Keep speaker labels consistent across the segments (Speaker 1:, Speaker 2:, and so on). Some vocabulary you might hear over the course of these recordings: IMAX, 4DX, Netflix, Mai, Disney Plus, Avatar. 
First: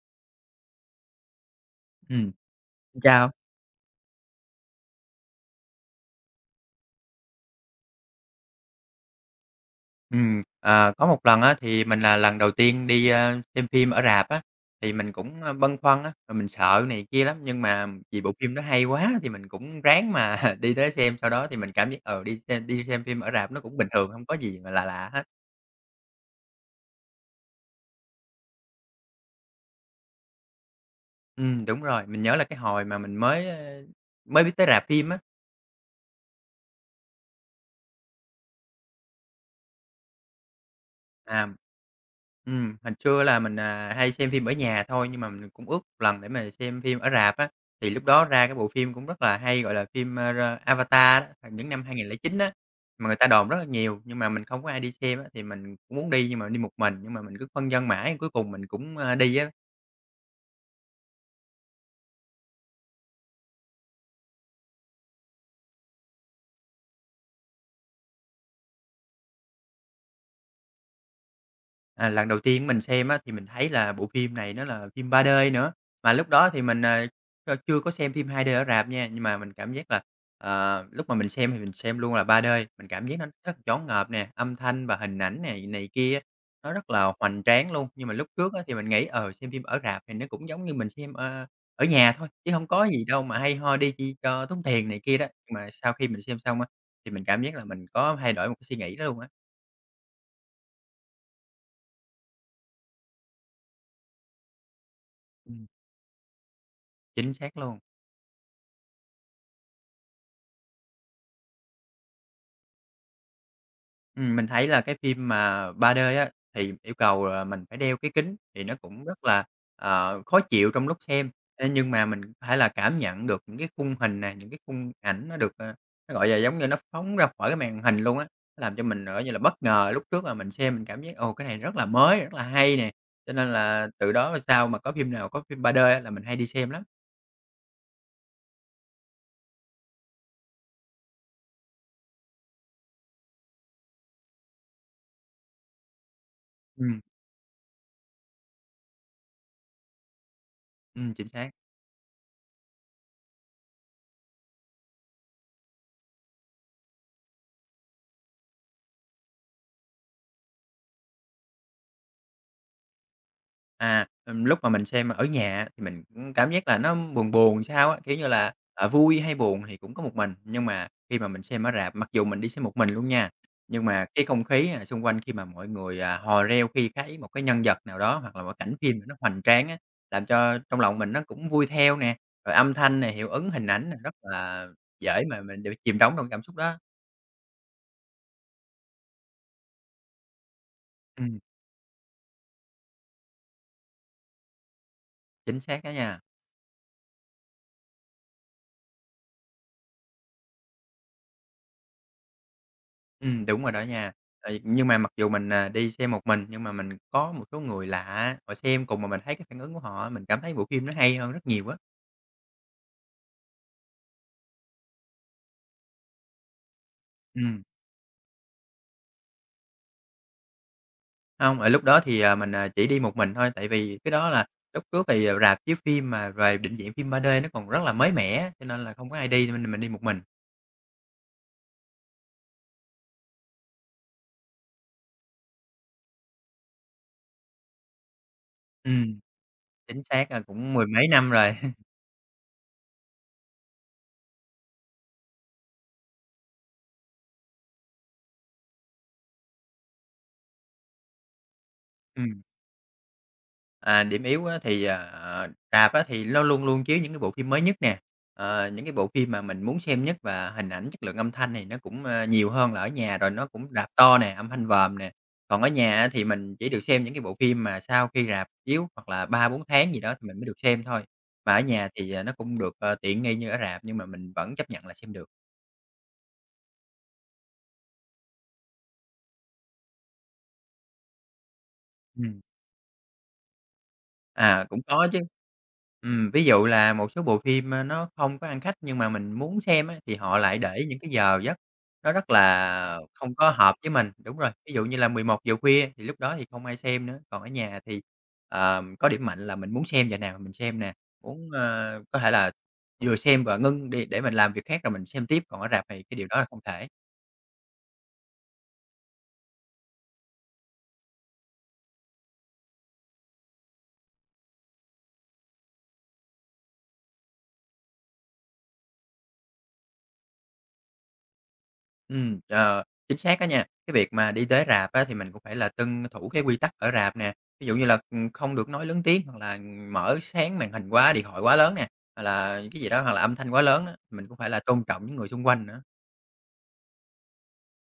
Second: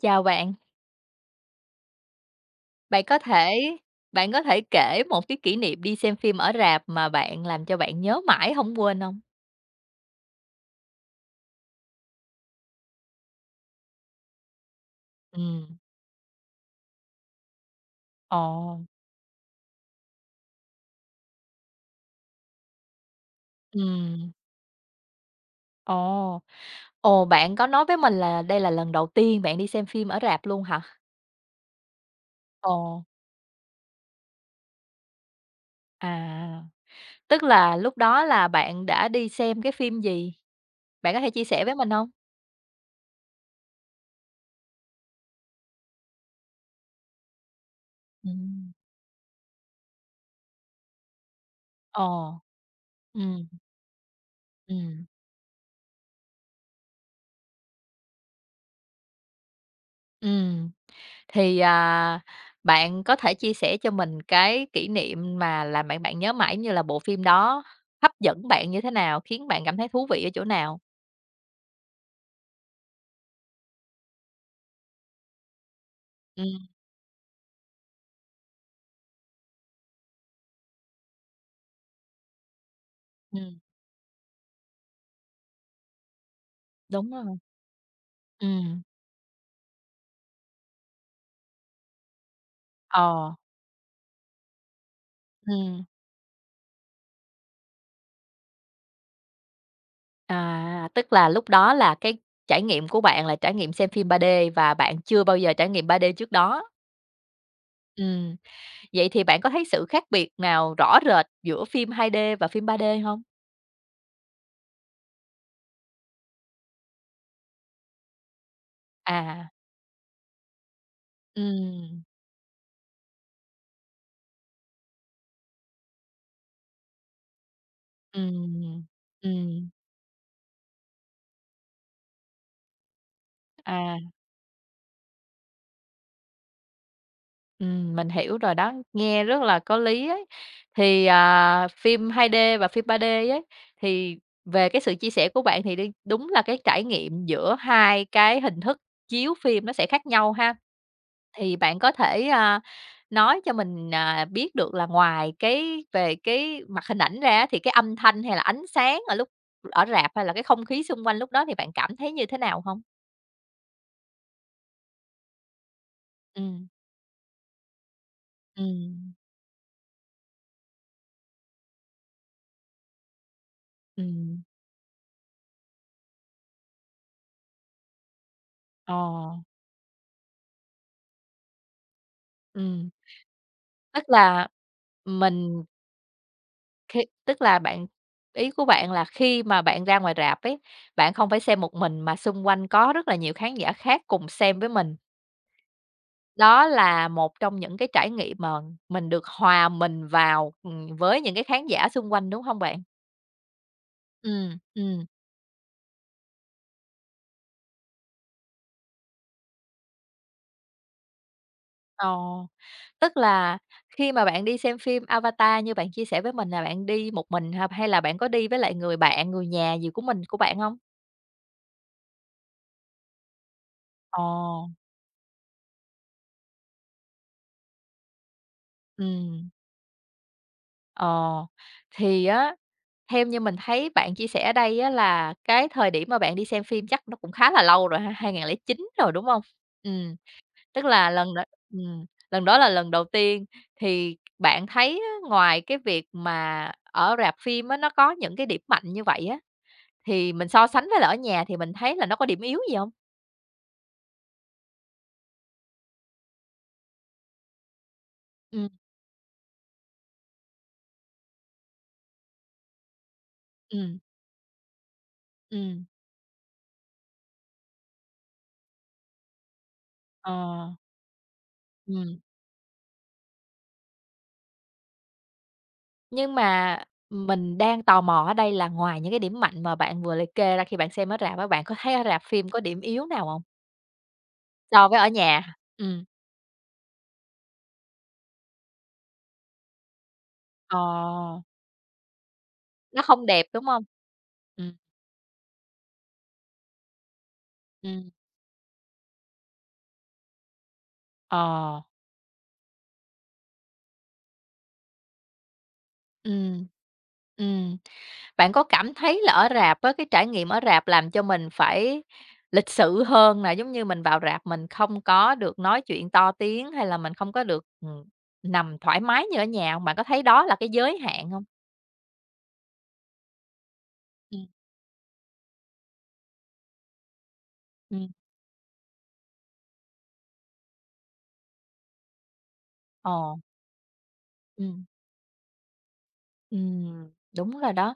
Speaker 1: Chào bạn,
Speaker 2: Ừm, xin
Speaker 1: bạn có
Speaker 2: chào.
Speaker 1: thể bạn có thể kể một cái kỷ niệm đi xem phim ở rạp mà bạn làm cho bạn nhớ mãi hổng quên hông?
Speaker 2: Ờ, có một lần á, thì mình là lần đầu tiên đi, xem phim ở rạp á, thì mình cũng, băn
Speaker 1: Ừm.
Speaker 2: khoăn á, rồi mình sợ này kia lắm, nhưng mà vì bộ phim nó
Speaker 1: Ồ.
Speaker 2: hay quá thì mình cũng ráng mà đi tới xem. Sau đó thì mình cảm giác, đi xem phim ở rạp nó cũng bình thường, không
Speaker 1: Ừm.
Speaker 2: có gì mà lạ lạ hết.
Speaker 1: Ồ. Ồ, bạn có nói với mình là đây là lần đầu tiên bạn đi xem phim ở rạp luôn hả?
Speaker 2: Đúng rồi, mình nhớ là cái hồi mà
Speaker 1: Ồ,
Speaker 2: mình mới biết tới rạp phim á.
Speaker 1: à. Tức là lúc đó là bạn đã đi xem cái phim gì? Bạn có thể chia
Speaker 2: À.
Speaker 1: sẻ với mình hông?
Speaker 2: Hồi xưa là mình, hay xem phim ở nhà thôi, nhưng mà mình cũng ước một lần để mà xem phim ở rạp á, thì lúc đó ra cái bộ
Speaker 1: Ừm.
Speaker 2: phim cũng rất là hay, gọi là, phim, ra Avatar á, hồi những năm 2009
Speaker 1: Ồ.
Speaker 2: á, mà người ta
Speaker 1: Ừm,
Speaker 2: đồn rất là nhiều, nhưng mà mình không có ai đi
Speaker 1: ừm,
Speaker 2: xem á, thì mình cũng muốn đi nhưng mà đi một mình, nhưng mà mình cứ phân vân mãi, cuối cùng mình cũng, đi á.
Speaker 1: ừm. Thì, à, bạn có thể chia sẻ cho mình cái kỷ niệm mà làm bạn bạn nhớ mãi như là bộ phim đó hấp dẫn bạn như thế nào, khiến bạn cảm thấy thú vị ở chỗ nào?
Speaker 2: À, lần đầu tiên mình xem á, thì mình thấy là bộ phim này nó là phim 3D nữa, mà lúc đó thì
Speaker 1: Ừm,
Speaker 2: mình, chưa có xem phim 2D ở rạp nha, nhưng mà mình cảm giác là, lúc mà mình xem thì mình xem luôn là 3D. Mình cảm giác nó rất
Speaker 1: ừm,
Speaker 2: là choáng ngợp nè, âm thanh và hình ảnh này này kia nó rất
Speaker 1: đúng
Speaker 2: là
Speaker 1: rồi,
Speaker 2: hoành tráng luôn. Nhưng mà lúc
Speaker 1: ừ,
Speaker 2: trước á, thì mình nghĩ, xem phim ở rạp thì nó cũng giống như mình xem, ở nhà thôi, chứ không có gì đâu
Speaker 1: ờ,
Speaker 2: mà hay ho đi chi cho tốn tiền này kia đó. Nhưng mà
Speaker 1: ừm,
Speaker 2: sau khi mình xem xong á, thì mình cảm giác là mình có thay đổi một cái suy nghĩ đó luôn á.
Speaker 1: à. Tức là lúc đó là cái trải nghiệm của bạn là trải nghiệm xem phim 3D và bạn chưa bao giờ
Speaker 2: Ừm,
Speaker 1: trải nghiệm 3D trước đó.
Speaker 2: chính xác luôn.
Speaker 1: Ừm, vậy thì bạn có thấy sự khác biệt nào rõ rệt giữa phim 2D và phim 3D không?
Speaker 2: Mình thấy là cái phim mà 3D á, thì yêu cầu là mình phải đeo cái kính thì nó cũng rất là,
Speaker 1: À,
Speaker 2: khó chịu trong lúc xem. Ê, nhưng
Speaker 1: ừ,
Speaker 2: mà mình phải là cảm nhận được những cái khung hình này những cái khung ảnh nó được, nó, gọi là, giống như nó phóng ra khỏi cái màn hình luôn á, nó làm cho
Speaker 1: ừ,
Speaker 2: mình, gọi như là, bất
Speaker 1: ừm,
Speaker 2: ngờ. Lúc trước là mình xem mình cảm giác, ồ, cái này rất là mới, rất là hay nè, cho nên là
Speaker 1: à.
Speaker 2: từ đó về sau mà có phim nào có phim 3D á là mình hay đi xem lắm.
Speaker 1: Mình hiểu rồi đó, nghe rất là có lý ấy. Thì, à, phim 2D và phim 3D ấy, thì về cái sự chia sẻ của bạn thì đi đúng là cái trải
Speaker 2: Ừm,
Speaker 1: nghiệm giữa hai cái hình thức chiếu phim nó sẽ khác nhau ha.
Speaker 2: chính xác.
Speaker 1: Thì bạn có thể, a, nói cho mình, à, biết được là ngoài cái về cái mặt hình ảnh ra thì cái âm thanh hay là ánh sáng ở lúc ở rạp hay là cái không khí xung quanh lúc đó thì bạn cảm thấy như thế nào không?
Speaker 2: À, lúc mà mình xem ở nhà thì mình cũng
Speaker 1: Ừ,
Speaker 2: cảm giác là nó buồn buồn sao á, kiểu như là,
Speaker 1: ừ,
Speaker 2: vui hay buồn thì cũng có một mình. Nhưng mà khi mà mình xem ở rạp, mặc dù mình đi xem một mình luôn nha, nhưng
Speaker 1: ừ,
Speaker 2: mà cái không khí, xung quanh khi mà mọi người, hò reo khi thấy một cái nhân vật nào đó hoặc là một cảnh
Speaker 1: ờ,
Speaker 2: phim nó hoành tráng á, làm cho trong lòng mình nó cũng vui theo nè. Rồi âm
Speaker 1: ừ.
Speaker 2: thanh này hiệu ứng hình ảnh này
Speaker 1: Tức
Speaker 2: rất
Speaker 1: là
Speaker 2: là dễ mà mình
Speaker 1: mình
Speaker 2: đều chìm đắm trong cảm xúc đó.
Speaker 1: khi tức là bạn ý của bạn là khi mà bạn ra ngoài rạp ấy, bạn không
Speaker 2: Ừm,
Speaker 1: phải xem một mình mà xung quanh có rất là nhiều khán giả khác cùng xem với mình.
Speaker 2: chính xác đó nha.
Speaker 1: Đó là một trong những cái trải nghiệm mà mình được hòa mình vào, với những cái khán giả xung quanh, đúng hông bạn?
Speaker 2: Đúng rồi đó nha.
Speaker 1: Ừm,
Speaker 2: Tại nhưng mà
Speaker 1: ừm,
Speaker 2: mặc dù mình, đi xem một mình, nhưng mà mình có một số người lạ á, họ xem cùng mà mình thấy cái phản ứng của họ á, mình cảm thấy bộ phim nó hay hơn rất nhiều á.
Speaker 1: ờ, tức là khi mà bạn đi xem phim Avatar như bạn chia sẻ với mình là bạn đi một mình
Speaker 2: Ừm,
Speaker 1: ha, hay là bạn có đi với lại người bạn, người nhà gì của mình của bạn hông?
Speaker 2: hông, ở lúc đó thì, mình, chỉ đi một mình thôi, tại vì cái
Speaker 1: Ờ,
Speaker 2: đó là lúc trước thì, rạp chiếu phim mà về định dạng phim 3D nó còn rất là mới mẻ cho nên là không có ai đi
Speaker 1: ừm.
Speaker 2: nên mình đi một mình.
Speaker 1: Ờ, thì á, theo như mình thấy bạn chia sẻ ở đây á là cái thời điểm mà bạn đi xem phim chắc nó cũng khá là lâu rồi ha, 2009 rồi,
Speaker 2: Ừm,
Speaker 1: đúng không? Ừ,
Speaker 2: chính xác, cũng
Speaker 1: tức
Speaker 2: mười mấy
Speaker 1: là
Speaker 2: năm
Speaker 1: lần đó,
Speaker 2: rồi.
Speaker 1: ừm, lần đó là lần đầu tiên, thì bạn thấy á, ngoài cái việc mà ở rạp phim á, nó có những cái điểm mạnh như vậy á, thì mình so sánh với là ở nhà thì mình thấy là nó có điểm
Speaker 2: Ừm.
Speaker 1: yếu gì không?
Speaker 2: À, điểm yếu á thì, rạp á thì nó luôn luôn chiếu những cái bộ phim mới nhất nè,
Speaker 1: Ừ,
Speaker 2: những cái bộ phim mà mình muốn xem nhất và hình ảnh, chất lượng âm thanh thì nó cũng, nhiều hơn là ở nhà, rồi nó cũng rạp
Speaker 1: ừ,
Speaker 2: to nè, âm thanh vòm nè. Còn ở
Speaker 1: ừm,
Speaker 2: nhà á thì mình chỉ được xem những cái bộ phim mà sau khi rạp chiếu hoặc là ba bốn tháng gì đó thì mình mới được
Speaker 1: ờ,
Speaker 2: xem thôi. Mà ở nhà thì,
Speaker 1: ừm.
Speaker 2: nó cũng được, tiện nghi như ở rạp nhưng mà mình vẫn chấp nhận là xem được.
Speaker 1: Nhưng mà mình đang tò mò ở đây là ngoài những cái điểm mạnh mà bạn vừa liệt kê ra khi bạn xem ở rạp á, bạn có thấy ở rạp phim có điểm yếu nào hông?
Speaker 2: À, cũng
Speaker 1: So với ở
Speaker 2: có chứ.
Speaker 1: nhà? Ừm.
Speaker 2: Ví dụ là một số bộ phim, nó không có ăn khách nhưng mà mình muốn xem á, thì họ lại
Speaker 1: Ờ.
Speaker 2: để những cái giờ giấc nó rất là
Speaker 1: Nó không
Speaker 2: không
Speaker 1: đẹp,
Speaker 2: có
Speaker 1: đúng
Speaker 2: hợp
Speaker 1: hông?
Speaker 2: với mình. Đúng rồi, ví
Speaker 1: Ừm,
Speaker 2: dụ như là 11 giờ khuya thì lúc đó thì không ai xem nữa, còn ở nhà thì,
Speaker 1: ừm,
Speaker 2: có điểm mạnh là mình muốn xem giờ nào mình xem nè, muốn,
Speaker 1: ờ,
Speaker 2: có thể là vừa xem và ngưng đi để mình làm việc khác rồi mình xem tiếp, còn ở rạp thì cái điều đó là không
Speaker 1: ừm,
Speaker 2: thể.
Speaker 1: ừm. Bạn có cảm thấy là ở rạp á, cái trải nghiệm ở rạp làm cho mình phải lịch sự hơn nè, giống như mình vào rạp mình không có được nói chuyện to tiếng, hay là mình không có được, nằm thoải mái như ở nhà hông? Bạn có thấy đó là cái giới hạn hông?
Speaker 2: Ờ, chính xác á nha. Cái việc mà đi
Speaker 1: Ừm,
Speaker 2: tới rạp á, thì mình cũng phải là tuân thủ cái quy tắc ở rạp nè, ví dụ như là,
Speaker 1: ừm,
Speaker 2: không được nói lớn tiếng, hoặc là mở sáng màn hình quá, điện thoại quá lớn nè, hoặc là cái gì đó, hoặc là
Speaker 1: ờ.
Speaker 2: âm thanh quá lớn á, mình cũng phải là
Speaker 1: Ừm,
Speaker 2: tôn trọng những người xung quanh nữa.
Speaker 1: ừm, đúng rồi đó.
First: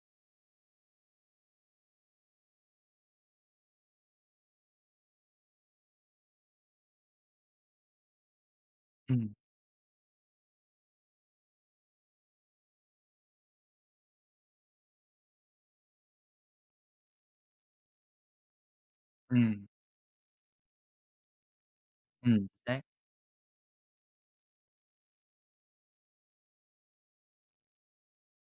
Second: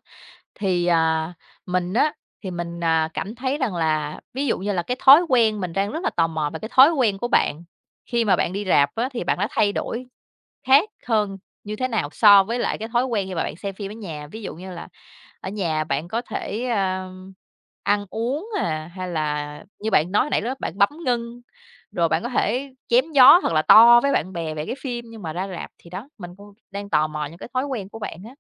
Speaker 1: Thì, à, mình á, thì mình, à, cảm thấy rằng là ví dụ như là cái thói quen mình đang rất là tò mò về cái thói quen của bạn, khi mà bạn đi rạp á, thì
Speaker 2: Ừm.
Speaker 1: bạn đã thay đổi khác hơn như thế nào so với lại cái thói quen khi mà bạn xem phim ở nhà? Ví dụ như là ở nhà bạn có thể, a, ăn uống à, hay là
Speaker 2: Ừm,
Speaker 1: như bạn nói hồi nãy đó, bạn bấm ngưng, rồi bạn có thể
Speaker 2: xác.
Speaker 1: chém gió thật là to với bạn bè về cái phim, nhưng mà ra rạp thì đó, mình cũng đang tò mò những cái thói quen của bạn á.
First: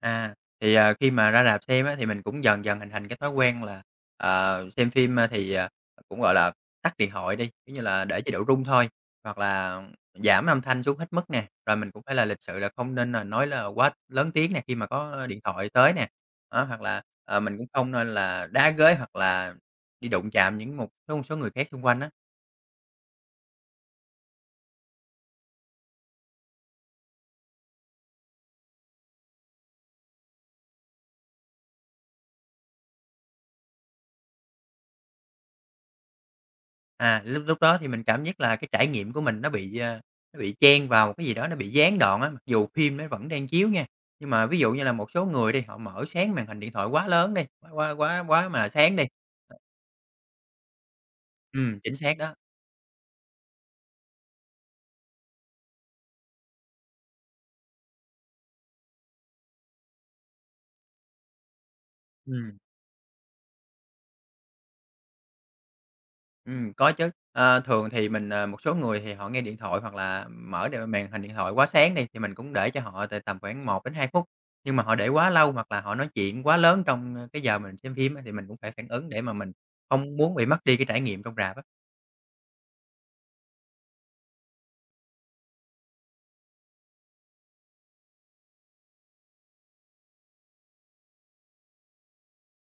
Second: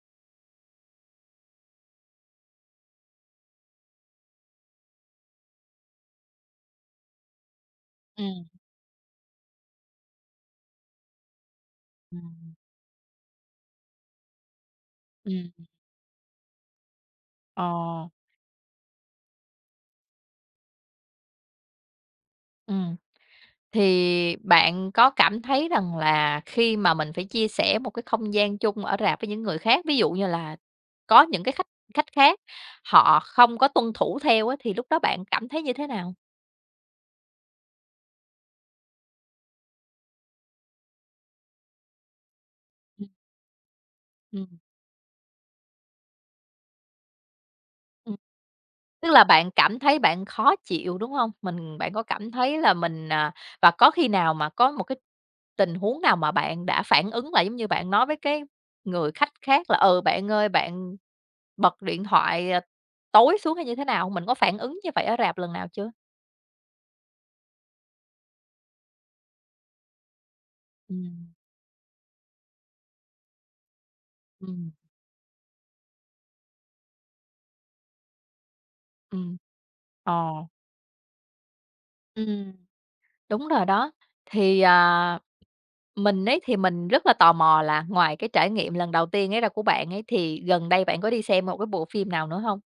Speaker 2: À, thì, khi mà ra rạp xem á, thì mình cũng dần dần hình thành cái thói quen là, xem phim, thì, cũng, gọi là, tắt điện thoại đi, kiểu như là, để chế
Speaker 1: Ừm,
Speaker 2: độ rung thôi, hoặc là giảm âm thanh xuống hết mức nè, rồi mình cũng phải là lịch
Speaker 1: ừm,
Speaker 2: sự là không nên là nói là quá lớn tiếng nè khi mà có điện
Speaker 1: ừm,
Speaker 2: thoại tới nè. Đó, hoặc là, mình cũng không
Speaker 1: ờ,
Speaker 2: nên là đá ghế hoặc là đi đụng chạm những một số người khác xung quanh á.
Speaker 1: ừm. Thì bạn có cảm thấy rằng là khi mà mình phải chia sẻ một cái không gian chung ở rạp với những người khác, ví dụ như là có những cái khách khách khác họ không có tuân thủ theo á, thì lúc đó bạn cảm thấy như thế nào?
Speaker 2: À, lúc lúc đó thì mình cảm giác là cái trải nghiệm của mình nó bị, nó bị chen vào một cái gì đó nó bị gián đoạn á, mặc dù phim nó vẫn đang chiếu nha. Nhưng
Speaker 1: Ừm,
Speaker 2: mà ví dụ như là một số người đi, họ mở sáng màn hình điện thoại quá lớn đi, quá quá
Speaker 1: ừm.
Speaker 2: quá quá mà sáng đi.
Speaker 1: Tức là bạn cảm thấy bạn khó chịu, đúng không? Mình bạn
Speaker 2: Chính
Speaker 1: có
Speaker 2: xác
Speaker 1: cảm
Speaker 2: đó.
Speaker 1: thấy là mình, à, và có khi nào mà có một cái tình huống nào mà bạn đã phản ứng lại, giống như bạn nói với cái người khách khác là "Ừ, bạn ơi, bạn bật điện thoại,
Speaker 2: Ừm,
Speaker 1: à, tối xuống" hay như thế nào hông? Mình có phản ứng như vậy ở rạp lần nào chưa?
Speaker 2: có chứ. Ờ, thường thì mình, một số người thì họ nghe điện thoại hoặc là mở màn hình
Speaker 1: Ừm,
Speaker 2: điện thoại quá sáng đi, thì mình cũng để cho họ từ tầm khoảng 1 đến 2 phút.
Speaker 1: ừm,
Speaker 2: Nhưng mà họ để quá lâu hoặc là họ nói chuyện quá lớn trong, cái giờ mình xem phim á, thì mình cũng phải phản ứng để mà
Speaker 1: ừm,
Speaker 2: mình
Speaker 1: ờ,
Speaker 2: không muốn bị mất đi cái trải nghiệm trong rạp.
Speaker 1: ừm, đúng rồi đó. Thì, à, mình ấy thì mình rất là tò mò là ngoài cái trải nghiệm lần đầu tiên ấy ra của bạn ấy, thì gần đây bạn có đi xem một cái bộ phim nào nữa không?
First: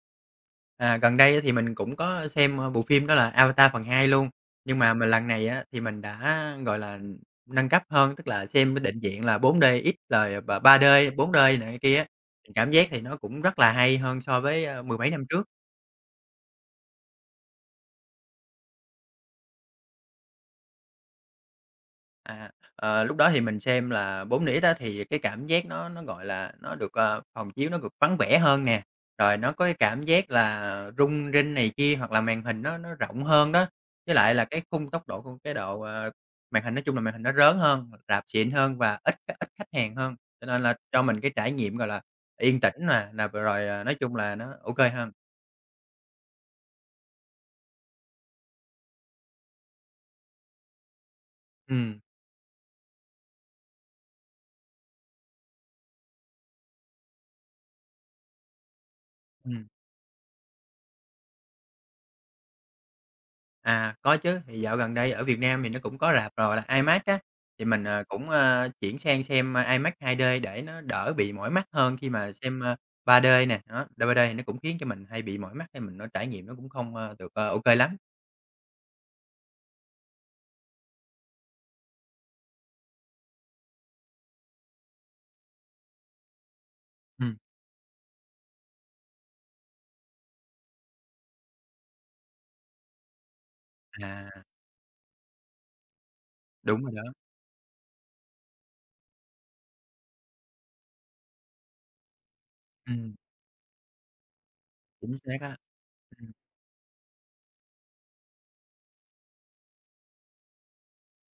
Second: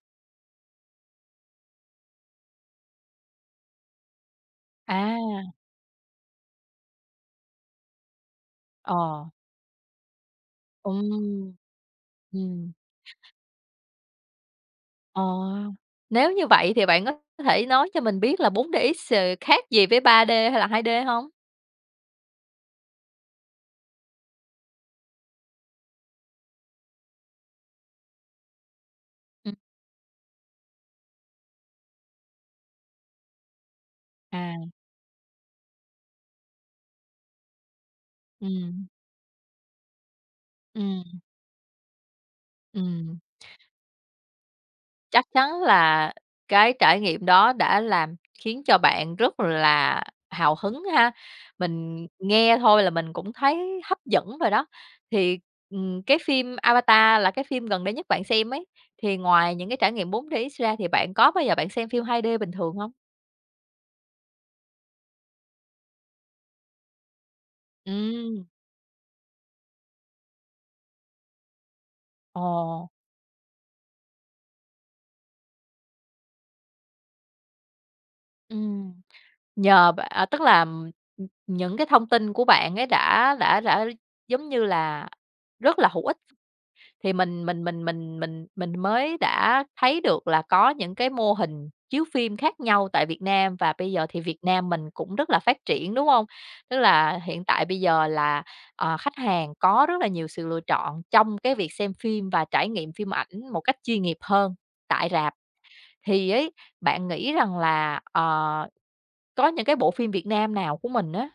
Speaker 2: À, gần đây á thì mình cũng có xem, bộ phim đó là Avatar phần 2 luôn, nhưng mà mình lần này
Speaker 1: À,
Speaker 2: á thì mình đã, gọi là, nâng cấp hơn, tức là xem cái định
Speaker 1: ờ,
Speaker 2: dạng là 4DX rồi, và 3D,
Speaker 1: ừm.
Speaker 2: 4D này kia á, mình cảm
Speaker 1: Ừm,
Speaker 2: giác thì nó cũng rất là hay hơn so với, mười mấy
Speaker 1: ờ,
Speaker 2: năm trước.
Speaker 1: nếu như vậy thì bạn có thể nói cho mình biết là 4DX, ờ, khác gì với 3D hay là 2D hông?
Speaker 2: À, lúc đó thì mình xem là 4DX á, thì cái cảm giác nó, gọi là, nó được, phòng chiếu nó được vắng vẻ hơn nè, rồi nó
Speaker 1: Ừm,
Speaker 2: có cái cảm giác là rung rinh này kia, hoặc là màn hình nó rộng hơn đó, với lại là
Speaker 1: à,
Speaker 2: cái khung tốc độ của cái độ, màn hình nói chung là màn hình nó rớn hơn, rạp xịn hơn
Speaker 1: ừm,
Speaker 2: và ít ít khách hàng hơn, cho nên là
Speaker 1: ừm,
Speaker 2: cho mình cái trải nghiệm, gọi là, yên tĩnh nè,
Speaker 1: ừm.
Speaker 2: nà rồi, nói chung là nó ok hơn.
Speaker 1: Chắc chắn là cái trải nghiệm đó đã làm khiến cho bạn rất là hào hứng ha.
Speaker 2: Ừm,
Speaker 1: Mình nghe thôi là mình cũng thấy hấp dẫn rồi đó. Thì, cái phim Avatar là cái phim gần đây nhất bạn xem ấy, thì ngoài những
Speaker 2: ừm.
Speaker 1: cái trải nghiệm 4DX ra thì bạn có bao giờ bạn xem phim 2D bình thường không?
Speaker 2: À, có chứ, thì dạo gần đây ở Việt Nam thì nó cũng có rạp rồi là IMAX á, thì mình, cũng,
Speaker 1: Ừm,
Speaker 2: chuyển sang xem, IMAX 2D để nó đỡ bị mỏi mắt hơn khi mà
Speaker 1: ồ,
Speaker 2: xem, 3D nè, đó, 3D thì nó cũng khiến cho mình hay bị mỏi mắt hay mình nó trải nghiệm nó cũng không, được, ô lắm.
Speaker 1: ừm, nhờ b à, tức là, những cái thông tin của bạn ấy đã, giống như là, rất là hữu ích. Thì
Speaker 2: Ừm,
Speaker 1: mình mới đã thấy được là có những cái mô hình chiếu phim khác nhau tại Việt Nam và bây giờ thì Việt
Speaker 2: à,
Speaker 1: Nam mình cũng rất là phát triển, đúng không? Tức
Speaker 2: đúng rồi đó,
Speaker 1: là hiện tại bây giờ là, ờ, khách hàng có rất là nhiều sự lựa chọn trong cái việc xem phim và trải nghiệm phim
Speaker 2: ừm,
Speaker 1: ảnh một cách chuyên nghiệp hơn tại
Speaker 2: chính
Speaker 1: rạp.
Speaker 2: xác á.
Speaker 1: Thì ấy, bạn nghĩ rằng là, ờ, có những cái bộ phim Việt Nam nào của mình á,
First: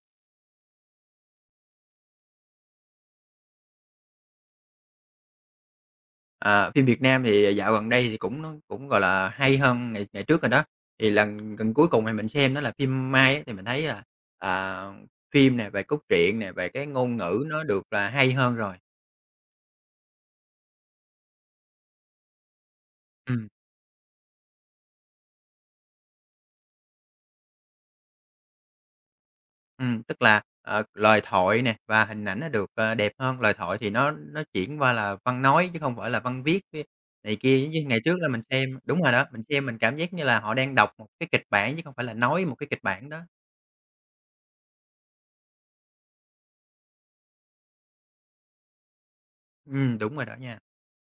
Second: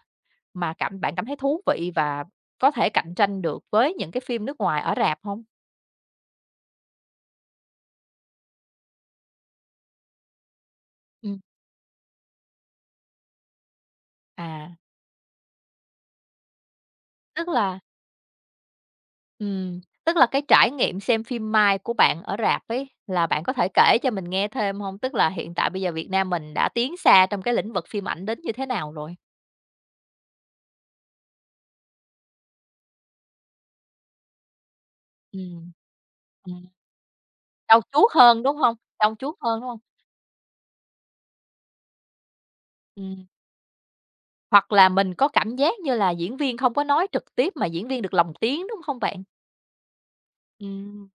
Speaker 1: mà cảm bạn cảm thấy thú vị và có thể cạnh tranh được với những cái phim nước ngoài ở rạp không?
Speaker 2: À, phim Việt Nam thì dạo gần đây thì cũng nó cũng, gọi là, hay hơn ngày ngày trước rồi đó. Thì
Speaker 1: Ừm,
Speaker 2: lần gần cuối cùng thì mình xem đó là phim Mai á, thì mình thấy là,
Speaker 1: à.
Speaker 2: à, phim này về cốt truyện này về cái ngôn ngữ
Speaker 1: Tức
Speaker 2: nó
Speaker 1: là,
Speaker 2: được là hay hơn rồi.
Speaker 1: tức là cái trải nghiệm xem phim Mai của bạn ở rạp ấy, là bạn
Speaker 2: Ừm,
Speaker 1: có thể kể cho mình nghe thêm hông? Tức là hiện tại bây giờ Việt Nam mình đã tiến xa trong cái lĩnh vực phim ảnh đến như thế nào rồi?
Speaker 2: tức là, lời thoại nè và hình ảnh nó được, đẹp hơn. Lời thoại thì nó chuyển qua là văn nói
Speaker 1: Ừm,
Speaker 2: chứ không phải là văn viết
Speaker 1: ừm,
Speaker 2: với này kia, giống
Speaker 1: trau
Speaker 2: như ngày
Speaker 1: chuốt
Speaker 2: trước là mình
Speaker 1: hơn, đúng hông?
Speaker 2: xem đúng rồi
Speaker 1: Trau
Speaker 2: đó,
Speaker 1: chuốt
Speaker 2: mình
Speaker 1: hơn,
Speaker 2: xem
Speaker 1: đúng
Speaker 2: mình
Speaker 1: hông?
Speaker 2: cảm giác như là họ đang đọc một cái kịch bản chứ không phải là nói một cái kịch bản đó.
Speaker 1: Ừm, hoặc là mình có cảm giác như là diễn viên không có nói trực tiếp mà diễn viên được lồng tiếng, đúng không bạn?
Speaker 2: Đúng rồi đó nha.
Speaker 1: Ừm,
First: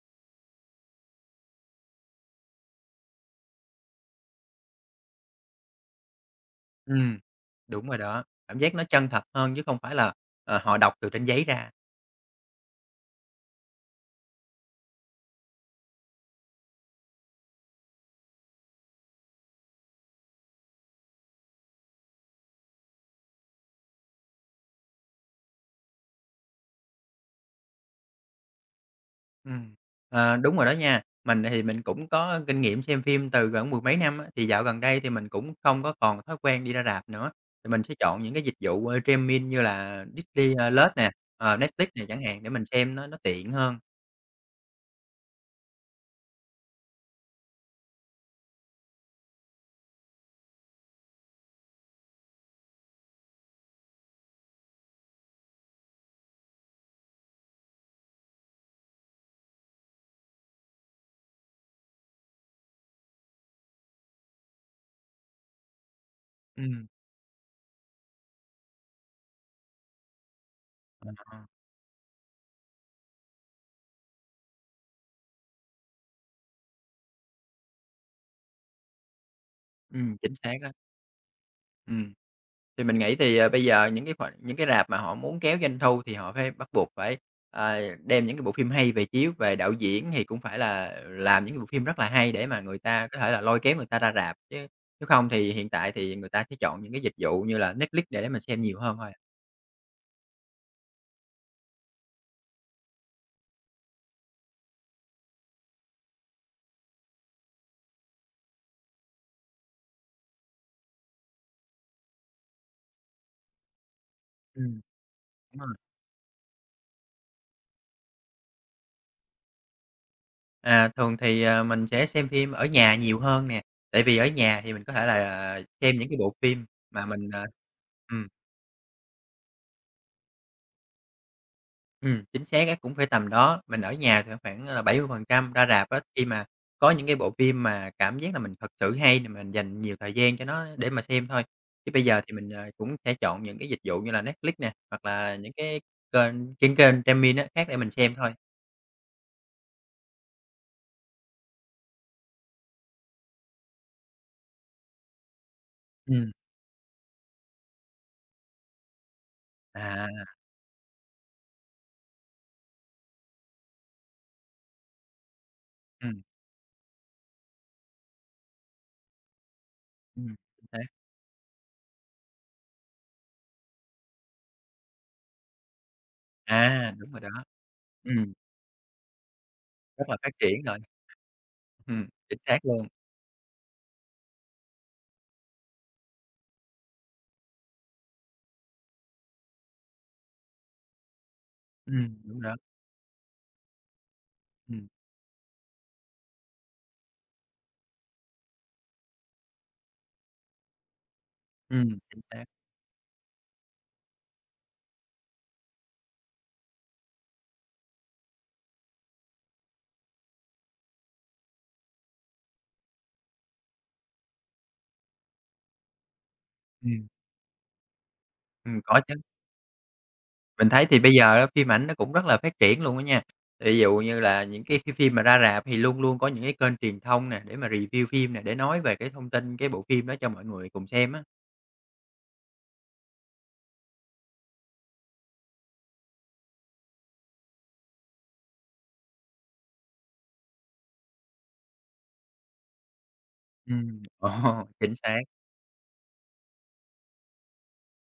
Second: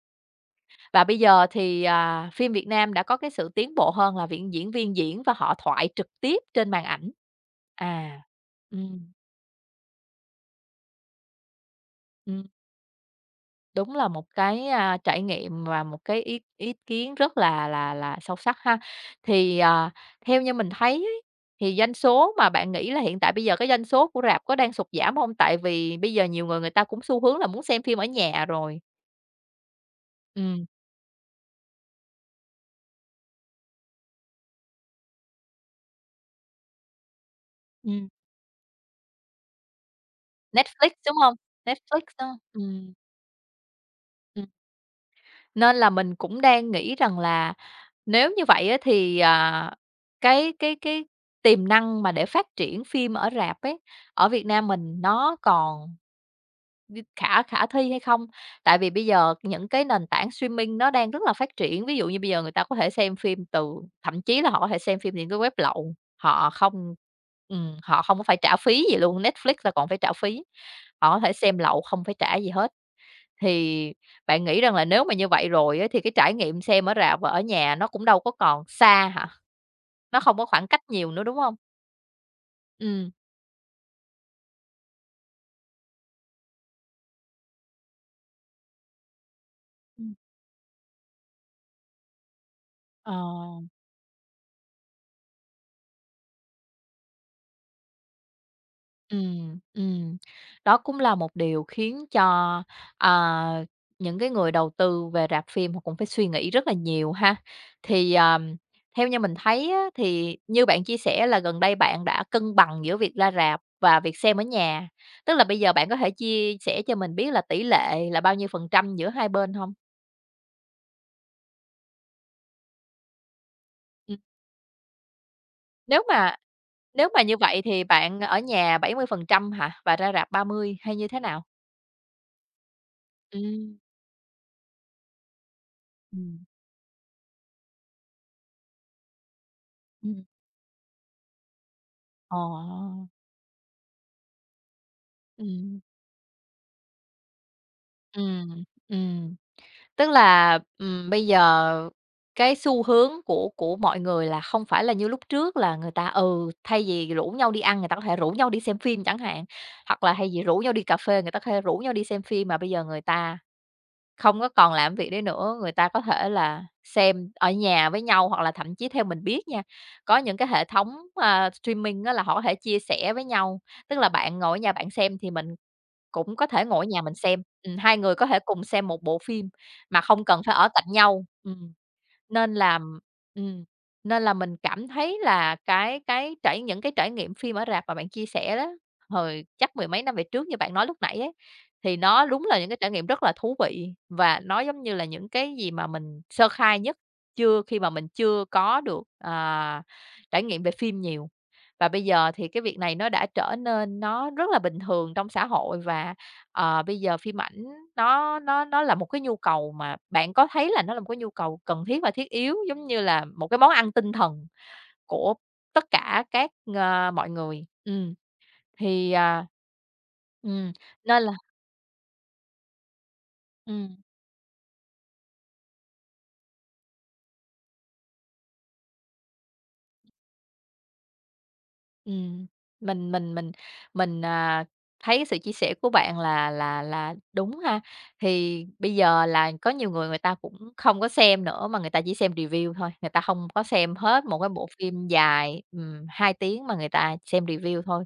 Speaker 1: và bây giờ thì, à, phim Việt Nam đã có cái sự tiến bộ hơn là viện diễn viên diễn và họ thoại trực tiếp trên màn ảnh.
Speaker 2: Ừm, đúng rồi
Speaker 1: À,
Speaker 2: đó, cảm giác nó chân
Speaker 1: ừm,
Speaker 2: thật hơn chứ không phải là, họ đọc từ trên giấy ra.
Speaker 1: ừm. Đúng là một cái, a, trải nghiệm và một cái ý ý kiến rất là sâu sắc ha. Thì, ờ, theo như mình thấy ấy, thì doanh số mà bạn nghĩ là hiện tại bây giờ cái doanh số của rạp có đang sụt giảm không? Tại vì bây giờ nhiều người người ta cũng xu hướng là muốn xem phim ở nhà rồi.
Speaker 2: Ừm, đúng
Speaker 1: Ừm,
Speaker 2: rồi đó nha, mình cũng có kinh nghiệm xem phim từ gần mười mấy năm á, thì dạo gần đây thì mình cũng không có còn thói quen đi ra rạp nữa, thì mình sẽ
Speaker 1: ừm,
Speaker 2: chọn những cái dịch vụ, streaming như là Disney,
Speaker 1: Netflix,
Speaker 2: Plus nè,
Speaker 1: đúng không?
Speaker 2: Netflix
Speaker 1: Netflix,
Speaker 2: nè chẳng
Speaker 1: đúng hông?
Speaker 2: hạn để mình xem nó tiện hơn.
Speaker 1: Ừm. Nên là mình cũng đang nghĩ rằng là nếu như vậy á thì, à, cái tiềm năng mà để phát triển phim ở rạp ấy, ở Việt Nam mình nó còn, ừm, khả khả thi hay không? Tại vì bây giờ những cái nền tảng streaming nó đang rất là phát triển, ví dụ như bây giờ người ta có thể xem phim từ thậm chí là họ có thể xem phim những cái web lậu, họ
Speaker 2: Ừm,
Speaker 1: không, họ không có phải trả phí gì luôn, Netflix là còn phải trả phí, họ có thể
Speaker 2: ờ,
Speaker 1: xem lậu không phải trả gì hết. Thì bạn nghĩ rằng là nếu mà như vậy rồi á, thì cái trải nghiệm xem ở rạp và ở nhà nó cũng đâu có còn xa hả? Nó
Speaker 2: chính
Speaker 1: không có
Speaker 2: xác
Speaker 1: khoảng
Speaker 2: á,
Speaker 1: cách nhiều nữa, đúng không?
Speaker 2: ừm. Thì mình
Speaker 1: Ừ,
Speaker 2: nghĩ thì, bây giờ những cái rạp mà họ muốn kéo doanh thu thì họ bắt buộc phải, đem những cái bộ phim hay về chiếu, về đạo diễn
Speaker 1: ừm,
Speaker 2: thì cũng phải là làm những cái bộ phim rất là hay để mà người ta
Speaker 1: ờ.
Speaker 2: có thể là lôi kéo người ta ra rạp, chứ nếu không thì hiện tại thì người ta sẽ chọn những cái dịch vụ như là Netflix để mình xem nhiều hơn thôi
Speaker 1: Ừ,
Speaker 2: à.
Speaker 1: ừm. Đó cũng là một điều khiến cho, à, những cái người đầu tư về rạp phim họ cũng phải suy nghĩ rất là nhiều ha. Thì, theo như mình thấy á, thì như bạn chia sẻ là gần đây bạn đã cân bằng giữa việc ra rạp và việc xem ở nhà, tức là bây
Speaker 2: Đúng
Speaker 1: giờ
Speaker 2: rồi.
Speaker 1: bạn có thể chia sẻ cho mình biết là tỷ lệ là bao nhiêu phần trăm giữa hai bên không?
Speaker 2: À, thường thì, mình sẽ xem phim ở nhà nhiều hơn nè, tại vì
Speaker 1: Ừm,
Speaker 2: ở nhà thì mình có thể là xem
Speaker 1: nếu
Speaker 2: những cái bộ
Speaker 1: mà
Speaker 2: phim mà
Speaker 1: nếu mà
Speaker 2: mình,
Speaker 1: như
Speaker 2: ờ
Speaker 1: vậy thì bạn
Speaker 2: ừm.
Speaker 1: ở nhà 70% hả? Và ra rạp 30 hay như thế nào?
Speaker 2: Chính xác á, cũng phải tầm
Speaker 1: Ừ,
Speaker 2: đó. Mình ở nhà thì khoảng là 70% ra rạp á,
Speaker 1: ừ,
Speaker 2: khi mà có những cái bộ phim mà cảm giác là mình thật sự hay thì mình dành nhiều
Speaker 1: ừ,
Speaker 2: thời gian cho nó để mà xem thôi. Chứ bây giờ thì
Speaker 1: ồ.
Speaker 2: mình, cũng sẽ chọn những cái dịch vụ như là Netflix nè, hoặc là
Speaker 1: Ừm,
Speaker 2: kênh những kênh streaming á, khác để mình xem thôi.
Speaker 1: ừm, ừm. Tức là, bây giờ cái xu hướng của mọi người là không phải là như lúc trước là người ta,
Speaker 2: Ừm.
Speaker 1: ừ, thay vì rủ nhau đi ăn, người ta có thể rủ nhau đi xem phim chẳng hạn, hoặc
Speaker 2: À,
Speaker 1: là thay vì rủ nhau đi cà phê, người ta có thể rủ nhau đi xem phim, mà bây giờ người ta không có còn làm việc đấy nữa, người ta có
Speaker 2: ừm,
Speaker 1: thể là xem ở nhà với nhau, hoặc là thậm chí theo mình biết nha, có những cái hệ
Speaker 2: chính xác.
Speaker 1: thống, a, streaming á là họ có thể chia sẻ với nhau. Tức là bạn ngồi ở nhà bạn xem thì mình cũng có thể ngồi ở
Speaker 2: À,
Speaker 1: nhà
Speaker 2: đúng
Speaker 1: mình
Speaker 2: rồi
Speaker 1: xem,
Speaker 2: đó.
Speaker 1: hai người có
Speaker 2: Ừm,
Speaker 1: thể cùng xem một bộ phim mà
Speaker 2: rất là
Speaker 1: không
Speaker 2: phát
Speaker 1: cần phải
Speaker 2: triển
Speaker 1: ở
Speaker 2: rồi.
Speaker 1: cạnh nhau,
Speaker 2: Chính
Speaker 1: nên
Speaker 2: xác
Speaker 1: là,
Speaker 2: luôn.
Speaker 1: ừm, nên là mình cảm thấy là cái trải những cái trải nghiệm phim ở rạp mà bạn chia sẻ đó, hồi chắc mười mấy năm về trước như bạn nói lúc nãy ấy, thì nó
Speaker 2: Đúng
Speaker 1: đúng
Speaker 2: đó.
Speaker 1: là những cái trải nghiệm rất là thú vị và nó giống
Speaker 2: Ừm,
Speaker 1: như là những cái gì mà mình sơ khai nhất, chưa khi mà mình chưa có được, à, trải nghiệm về phim nhiều. Và bây
Speaker 2: chính
Speaker 1: giờ
Speaker 2: xác.
Speaker 1: thì cái việc này nó đã trở nên nó rất là bình thường trong xã hội và, ờ, bây giờ phim ảnh nó là một cái nhu cầu mà bạn có thấy là nó là một cái nhu cầu cần thiết và thiết yếu, giống như là một cái món ăn tinh thần của tất cả các,
Speaker 2: Ừm,
Speaker 1: ờ, mọi người.
Speaker 2: có
Speaker 1: Thì,
Speaker 2: chứ.
Speaker 1: à,
Speaker 2: Mình
Speaker 1: ừm,
Speaker 2: thấy thì bây
Speaker 1: nên là,
Speaker 2: giờ á, phim ảnh nó cũng rất là phát triển luôn á nha. Ví
Speaker 1: ừm.
Speaker 2: dụ như là những cái phim mà ra rạp thì luôn luôn có những cái kênh truyền thông nè, để mà review phim nè, để nói về cái thông tin cái bộ phim đó cho mọi người cùng xem á.
Speaker 1: Ừm, mình mình mình mình, à, thấy cái sự chia sẻ của bạn là đúng ha. Thì bây giờ là có nhiều người người ta cũng không có xem nữa mà người ta chỉ xem review thôi, người ta không có xem
Speaker 2: Ừm.
Speaker 1: hết
Speaker 2: Ồ,
Speaker 1: một cái bộ
Speaker 2: chính
Speaker 1: phim
Speaker 2: xác.
Speaker 1: dài, 2 tiếng mà người ta xem review thôi.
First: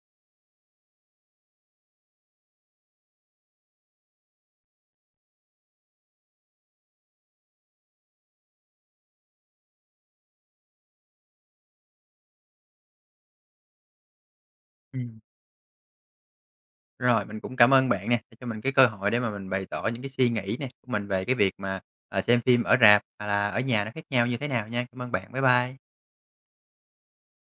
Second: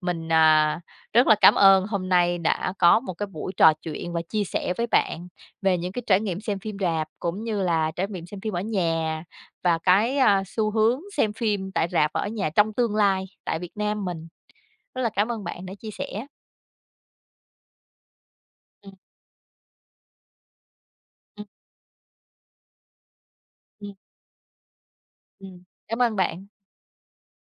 Speaker 1: Mình, à, rất là cảm ơn hôm nay đã có một cái buổi trò chuyện và chia sẻ với bạn về những cái trải nghiệm xem phim rạp cũng như là trải nghiệm xem phim ở nhà. Và cái, a, xu hướng xem phim tại rạp và ở nhà trong tương lai tại Việt Nam mình. Rất là
Speaker 2: Ừm.
Speaker 1: cảm ơn bạn đã chia sẻ.
Speaker 2: Rồi, mình cũng cảm ơn bạn nè, đã cho mình cái cơ
Speaker 1: Ừm,
Speaker 2: hội để mà mình bày tỏ những cái suy nghĩ nè của mình về cái
Speaker 1: ừm,
Speaker 2: việc mà, xem phim ở rạp, hay là ở nhà nó
Speaker 1: ừm,
Speaker 2: khác nhau như thế nào nha. Cảm ơn bạn. Bye
Speaker 1: ừm.
Speaker 2: bye.
Speaker 1: Cảm ơn bạn.